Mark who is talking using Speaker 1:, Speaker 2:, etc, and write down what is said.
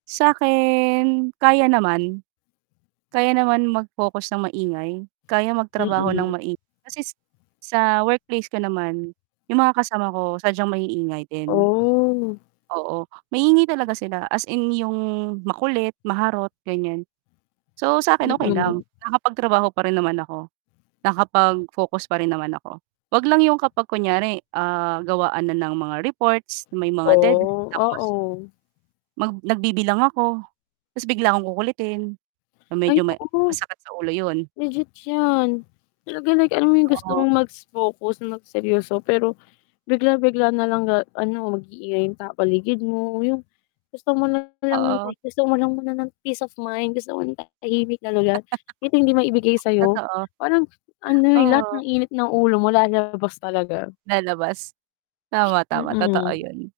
Speaker 1: Sakin kaya naman, kaya naman mag-focus ng maingay, kaya magtrabaho ng
Speaker 2: Mm.
Speaker 1: maingay, kasi sa workplace ko naman yung mga kasama ko sadyang maiingay din,
Speaker 2: Oh!
Speaker 1: oo, maingay talaga sila as in yung makulit, maharot ganyan. So, sa akin okey lang
Speaker 2: Mm.
Speaker 1: nakapagtrabaho pa rin naman ako nakapagfocus pa rin naman ako, 'wag lang yung kapag kunyari, ah, gawaan na ng mga reports may mga deadline
Speaker 2: Oh,
Speaker 1: tapos
Speaker 2: oo.
Speaker 1: mag nagbibilang ako tapos bigla akong kukulitin yun medyo
Speaker 2: Ay
Speaker 1: may
Speaker 2: oo.
Speaker 1: masakit sa ulo yun.
Speaker 2: Legit yan, talaga like alam mo yung gusto
Speaker 1: Oo.
Speaker 2: mong mag-focus na mag seryoso, pero bigla bigla nalang ga ano, mag-iingay yung tao paligid mo, yung gusto mo nalang ng
Speaker 1: Oo.
Speaker 2: gusto mo lang muna ng peace of mind, gusto mo ng tahimik na lugar kahit hindi maibigay sayo,
Speaker 1: Totoo.
Speaker 2: parang ano yung lahat ng
Speaker 1: Oo.
Speaker 2: init ng ulo mo lalabas talaga.
Speaker 1: Lalabas, tama, tama totoo
Speaker 2: Mm.
Speaker 1: yun.